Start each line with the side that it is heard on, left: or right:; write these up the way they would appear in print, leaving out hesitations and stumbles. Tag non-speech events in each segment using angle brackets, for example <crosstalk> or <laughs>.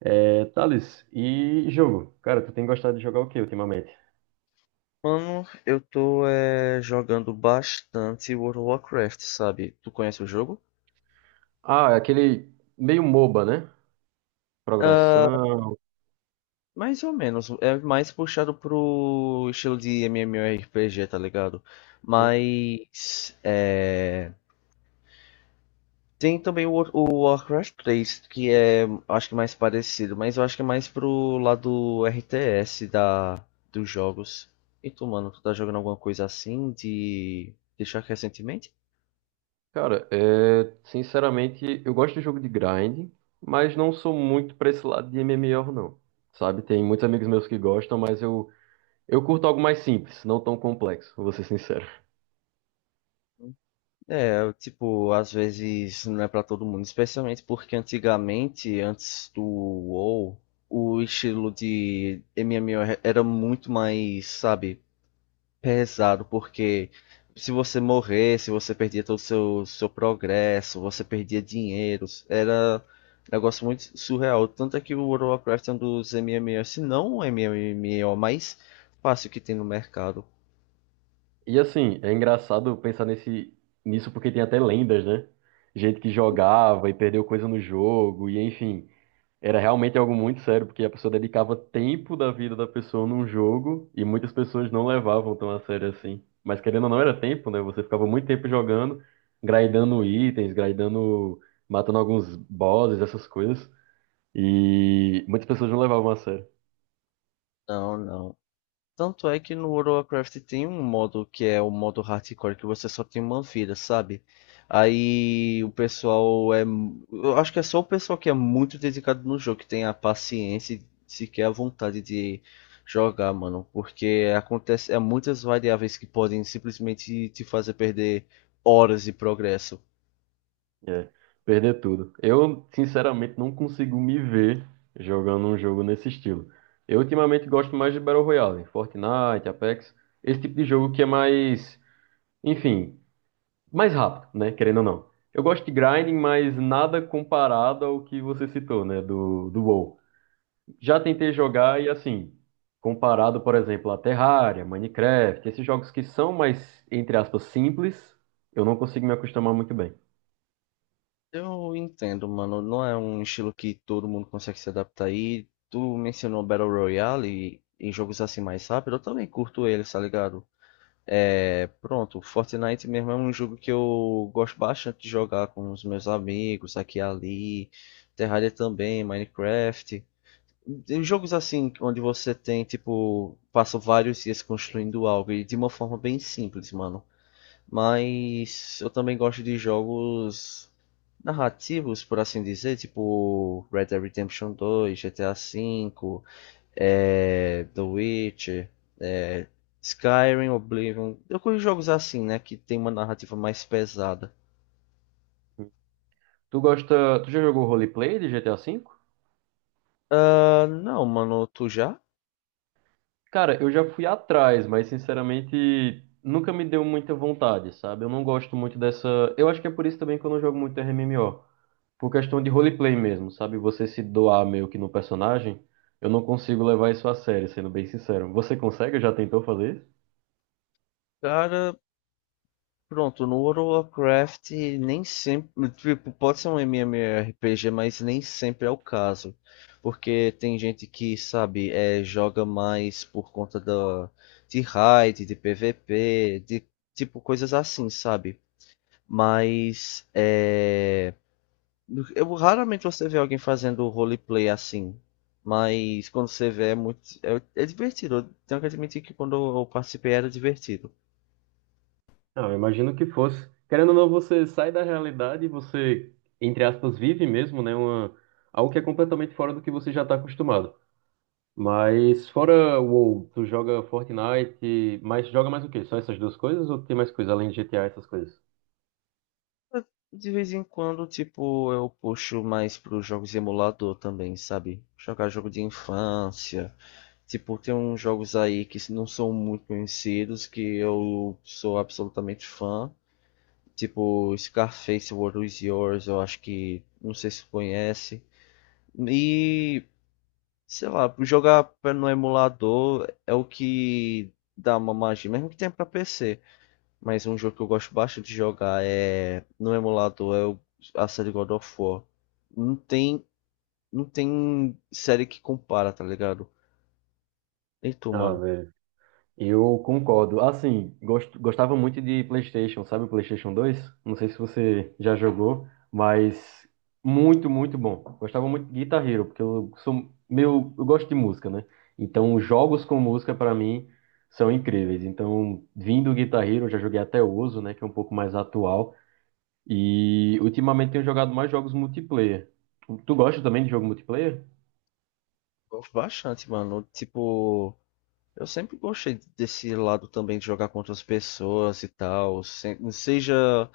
right: É, Thales, e jogo? Cara, tu tem gostado de jogar o que ultimamente?
left: Mano, eu tô jogando bastante World of Warcraft, sabe? Tu conhece o jogo?
right: Ah, é aquele meio MOBA, né?
left: Ah,
right: Progressão.
left: mais ou menos. É mais puxado pro estilo de MMORPG, tá ligado?
right: Né?
left: Mas tem também o Warcraft 3, que é, acho que mais parecido, mas eu acho que é mais pro lado RTS da, dos jogos. E tu, mano, tu tá jogando alguma coisa assim de deixar recentemente?
right: Cara, é, sinceramente, eu gosto de jogo de grind, mas não sou muito pra esse lado de MMO, não. Sabe? Tem muitos amigos meus que gostam, mas eu curto algo mais simples, não tão complexo, vou ser sincero.
left: É, eu, tipo, às vezes não é pra todo mundo, especialmente porque antigamente, antes do WoW, o estilo de MMO era muito mais, sabe, pesado, porque se você perdia todo o seu progresso, você perdia dinheiro. Era um negócio muito surreal. Tanto é que o World of Warcraft é um dos MMOs, se não o MMO mais fácil que tem no mercado.
right: E assim, é engraçado pensar nisso, porque tem até lendas, né? Gente que jogava e perdeu coisa no jogo, e enfim. Era realmente algo muito sério, porque a pessoa dedicava tempo da vida da pessoa num jogo e muitas pessoas não levavam tão a sério assim. Mas querendo ou não, era tempo, né? Você ficava muito tempo jogando, grindando itens, grindando, matando alguns bosses, essas coisas. E muitas pessoas não levavam a sério.
left: Não, não. Tanto é que no World of Warcraft tem um modo que é o modo hardcore, que você só tem uma vida, sabe? Aí o pessoal é. Eu acho que é só o pessoal que é muito dedicado no jogo, que tem a paciência e sequer a vontade de jogar, mano. Porque acontece, é muitas variáveis que podem simplesmente te fazer perder horas de progresso.
right: É, perder tudo. Eu, sinceramente, não consigo me ver jogando um jogo nesse estilo. Eu, ultimamente, gosto mais de Battle Royale, Fortnite, Apex, esse tipo de jogo que é mais. Enfim, mais rápido, né? Querendo ou não. Eu gosto de grinding, mas nada comparado ao que você citou, né? Do WoW. Já tentei jogar e assim, comparado, por exemplo, a Terraria, Minecraft, esses jogos que são mais, entre aspas, simples, eu não consigo me acostumar muito bem.
left: Eu entendo, mano. Não é um estilo que todo mundo consegue se adaptar. E tu mencionou Battle Royale e em jogos assim mais rápido. Eu também curto eles, tá ligado? É, pronto, Fortnite mesmo é um jogo que eu gosto bastante de jogar com os meus amigos, aqui e ali. Terraria também, Minecraft. Tem jogos assim, onde você tem, tipo, passa vários dias construindo algo e de uma forma bem simples, mano. Mas eu também gosto de jogos narrativos, por assim dizer, tipo Red Dead Redemption 2, GTA V, The Witcher, é, Skyrim, Oblivion. Eu curto jogos assim, né? Que tem uma narrativa mais pesada.
right: Tu gosta. Tu já jogou roleplay de GTA V?
left: Ah, não, mano, tu já?
right: Cara, eu já fui atrás, mas sinceramente nunca me deu muita vontade, sabe? Eu não gosto muito dessa. Eu acho que é por isso também que eu não jogo muito RMMO, por questão de roleplay mesmo, sabe? Você se doar meio que no personagem, eu não consigo levar isso a sério, sendo bem sincero. Você consegue? Já tentou fazer isso?
left: Cara, pronto, no World of Warcraft nem sempre, tipo, pode ser um MMORPG, mas nem sempre é o caso, porque tem gente que, sabe, joga mais por conta de raid, de PVP, de tipo coisas assim, sabe? Mas eu raramente você vê alguém fazendo roleplay assim, mas quando você vê é muito, é divertido. Eu tenho que admitir que quando eu participei era divertido.
right: Não, eu imagino que fosse. Querendo ou não, você sai da realidade e você, entre aspas, vive mesmo, né? Algo que é completamente fora do que você já está acostumado. Mas fora o WoW, tu joga Fortnite, mas joga mais o quê? Só essas duas coisas ou tem mais coisa além de GTA, essas coisas?
left: De vez em quando, tipo, eu puxo mais pros jogos de emulador também, sabe? Jogar jogo de infância. Tipo, tem uns jogos aí que não são muito conhecidos, que eu sou absolutamente fã. Tipo, Scarface, World Is Yours, eu acho que, não sei se tu conhece. E, sei lá, jogar no emulador é o que dá uma magia, mesmo que tenha pra PC. Mas um jogo que eu gosto bastante de jogar é no emulador a série God of War. Não tem, não tem série que compara, tá ligado? E tu,
right: Ah,
left: mano?
right: velho. Eu concordo. Assim, gostava muito de PlayStation, sabe, o PlayStation 2. Não sei se você já jogou, mas muito, muito bom. Gostava muito de Guitar Hero, porque eu gosto de música, né? Então, jogos com música pra mim são incríveis. Então, vindo do Guitar Hero, eu já joguei até o Ozo, né, que é um pouco mais atual, e ultimamente tenho jogado mais jogos multiplayer. Tu gosta também de jogo multiplayer?
left: Gosto bastante, mano. Tipo, eu sempre gostei desse lado também de jogar contra as pessoas e tal. Seja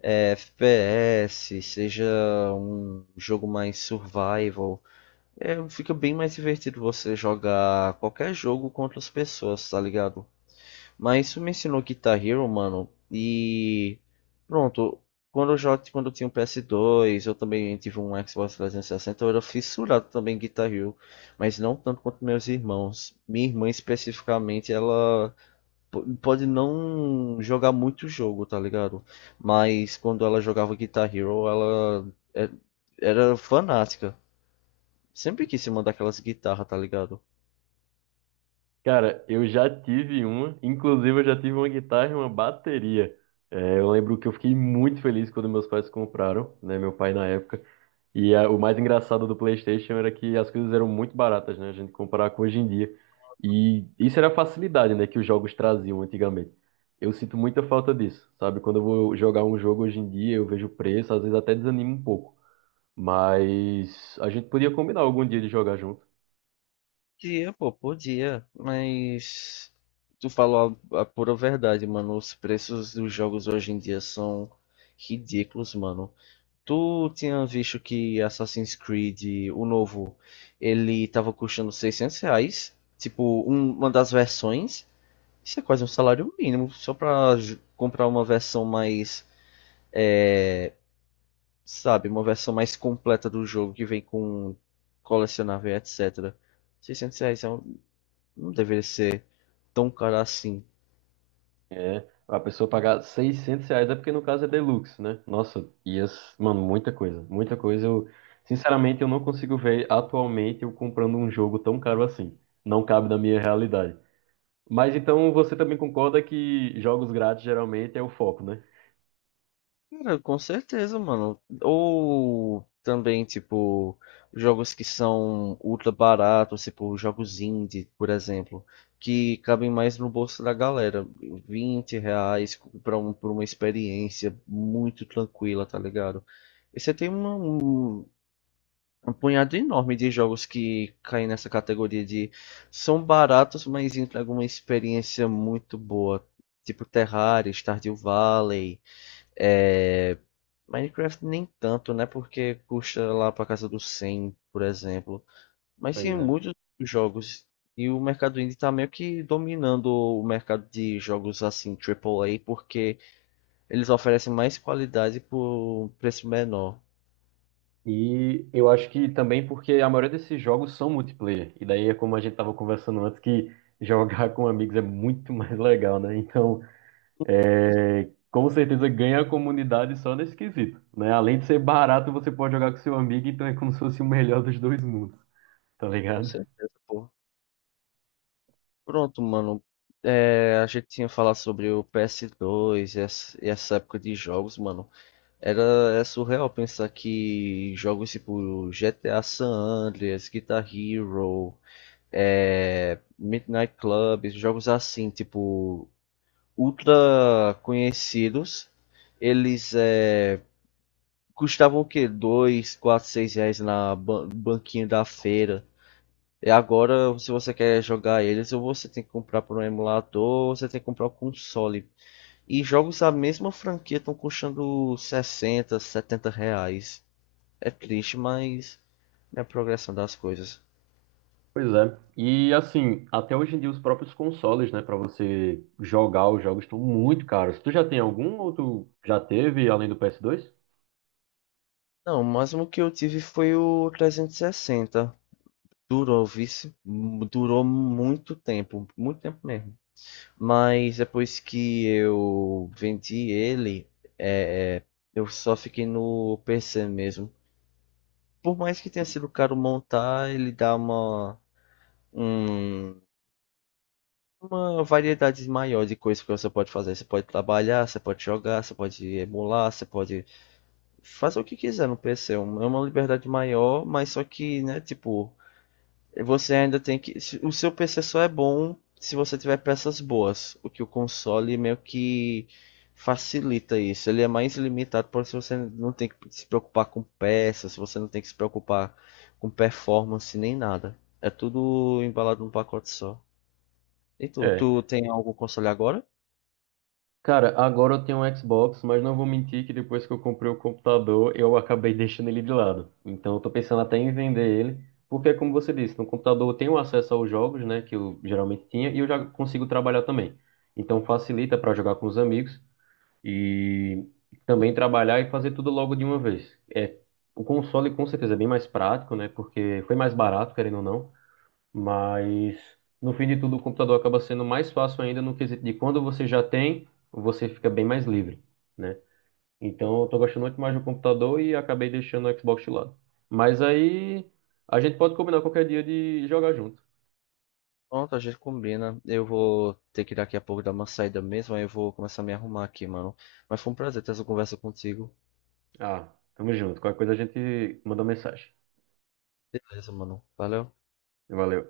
left: FPS, seja um jogo mais survival. É, fica bem mais divertido você jogar qualquer jogo contra as pessoas, tá ligado? Mas isso me ensinou Guitar Hero, mano. E pronto, quando eu tinha um PS2, eu também tive um Xbox 360, eu era fissurado também em Guitar Hero, mas não tanto quanto meus irmãos. Minha irmã especificamente, ela pode não jogar muito jogo, tá ligado? Mas quando ela jogava Guitar Hero, ela é- era fanática. Sempre quis se mandar aquelas guitarras, tá ligado?
right: Cara, eu já tive uma, inclusive eu já tive uma guitarra e uma bateria. É, eu lembro que eu fiquei muito feliz quando meus pais compraram, né, meu pai na época. E o mais engraçado do PlayStation era que as coisas eram muito baratas, né, a gente comparar com hoje em dia. E isso era a facilidade, né, que os jogos traziam antigamente. Eu sinto muita falta disso, sabe? Quando eu vou jogar um jogo hoje em dia, eu vejo o preço, às vezes até desanimo um pouco. Mas a gente podia combinar algum dia de jogar junto.
left: Podia, pô, podia, mas tu falou a pura verdade, mano. Os preços dos jogos hoje em dia são ridículos, mano. Tu tinha visto que Assassin's Creed, o novo, ele tava custando R$ 600, tipo, uma das versões. Isso é quase um salário mínimo, só pra comprar uma versão mais, sabe, uma versão mais completa do jogo, que vem com colecionável, etc. Seiscentos reais não deveria ser. Tão um cara assim.
right: É, a pessoa pagar R$ 600 é porque no caso é deluxe, né? Nossa, e as, mano, muita coisa, muita coisa. Eu, sinceramente, eu não consigo ver atualmente eu comprando um jogo tão caro assim. Não cabe na minha realidade. Mas então você também concorda que jogos grátis geralmente é o foco, né?
left: Cara, com certeza, mano. Ou também, tipo, jogos que são ultra baratos, tipo, jogos indie, por exemplo, que cabem mais no bolso da galera. Vinte reais pra, pra uma experiência muito tranquila, tá ligado? E você tem um punhado enorme de jogos que caem nessa categoria de são baratos, mas entregam uma experiência muito boa. Tipo Terraria, Stardew Valley, é, Minecraft nem tanto, né? Porque custa lá pra casa dos 100, por exemplo. Mas
right: Pois
left: sim,
right: é.
left: muitos jogos. E o mercado indie tá meio que dominando o mercado de jogos assim, triplo A, porque eles oferecem mais qualidade por um preço menor.
right: E eu acho que também porque a maioria desses jogos são multiplayer. E daí é como a gente tava conversando antes, que jogar com amigos é muito <laughs> mais legal, né? Então, é, com certeza ganha a comunidade só nesse quesito, né? Além de ser barato, você pode jogar com seu amigo, então é como se fosse o melhor dos dois mundos, tá
left: Com
right: ligado?
left: certeza, pô. Pronto, mano. É, a gente tinha falado sobre o PS2 e essa época de jogos, mano. É surreal pensar que jogos tipo GTA San Andreas, Guitar Hero, Midnight Club, jogos assim, tipo, ultra conhecidos, eles custavam o quê? 2, 4, R$ 6 na banquinha da feira. E agora, se você quer jogar eles, ou você tem que comprar por um emulador, ou você tem que comprar o um console. E jogos da mesma franquia estão custando R$ 60, R$ 70. É triste, mas é a progressão das coisas.
right: Pois é. E assim, até hoje em dia os próprios consoles, né, pra você jogar os jogos estão muito caros. Tu já tem algum ou tu já teve além do PS2?
left: Não, o máximo que eu tive foi o 360. Durou, vice, Durou muito tempo mesmo. Mas depois que eu vendi ele, é, é, eu só fiquei no PC mesmo. Por mais que tenha sido caro montar, ele dá um- uma variedade maior de coisas que você pode fazer. Você pode trabalhar, você pode jogar, você pode emular, você pode fazer o que quiser no PC. É uma liberdade maior, mas só que, né, tipo, você ainda tem que. O seu PC só é bom se você tiver peças boas. O que o console meio que facilita isso. Ele é mais limitado por se você não tem que se preocupar com peças, você não tem que se preocupar com performance nem nada. É tudo embalado num pacote só. E tu, tem algum console agora?
right: Cara, agora eu tenho um Xbox, mas não vou mentir que depois que eu comprei o computador, eu acabei <laughs> deixando ele de lado. Então eu tô pensando até em vender ele, porque é como você disse, no computador eu tenho acesso aos jogos, né, que eu geralmente tinha, e eu já consigo trabalhar também. Então facilita para jogar com os amigos e também trabalhar e fazer tudo logo de uma vez. É, o console com certeza é bem mais prático, né, porque foi mais barato, querendo ou não. Mas no fim de tudo, o computador acaba sendo mais fácil ainda no quesito de quando você já tem, você fica bem mais livre, né? Então eu tô gostando muito mais do computador e acabei deixando o Xbox de lado. Mas aí a gente pode combinar qualquer dia de jogar junto.
left: Pronto, a gente combina. Eu vou ter que daqui a pouco dar uma saída mesmo, aí eu vou começar a me arrumar aqui, mano. Mas foi um prazer ter essa conversa contigo.
right: Ah, tamo junto. Qualquer coisa a gente manda mensagem.
left: Beleza, mano. Valeu.
right: Valeu.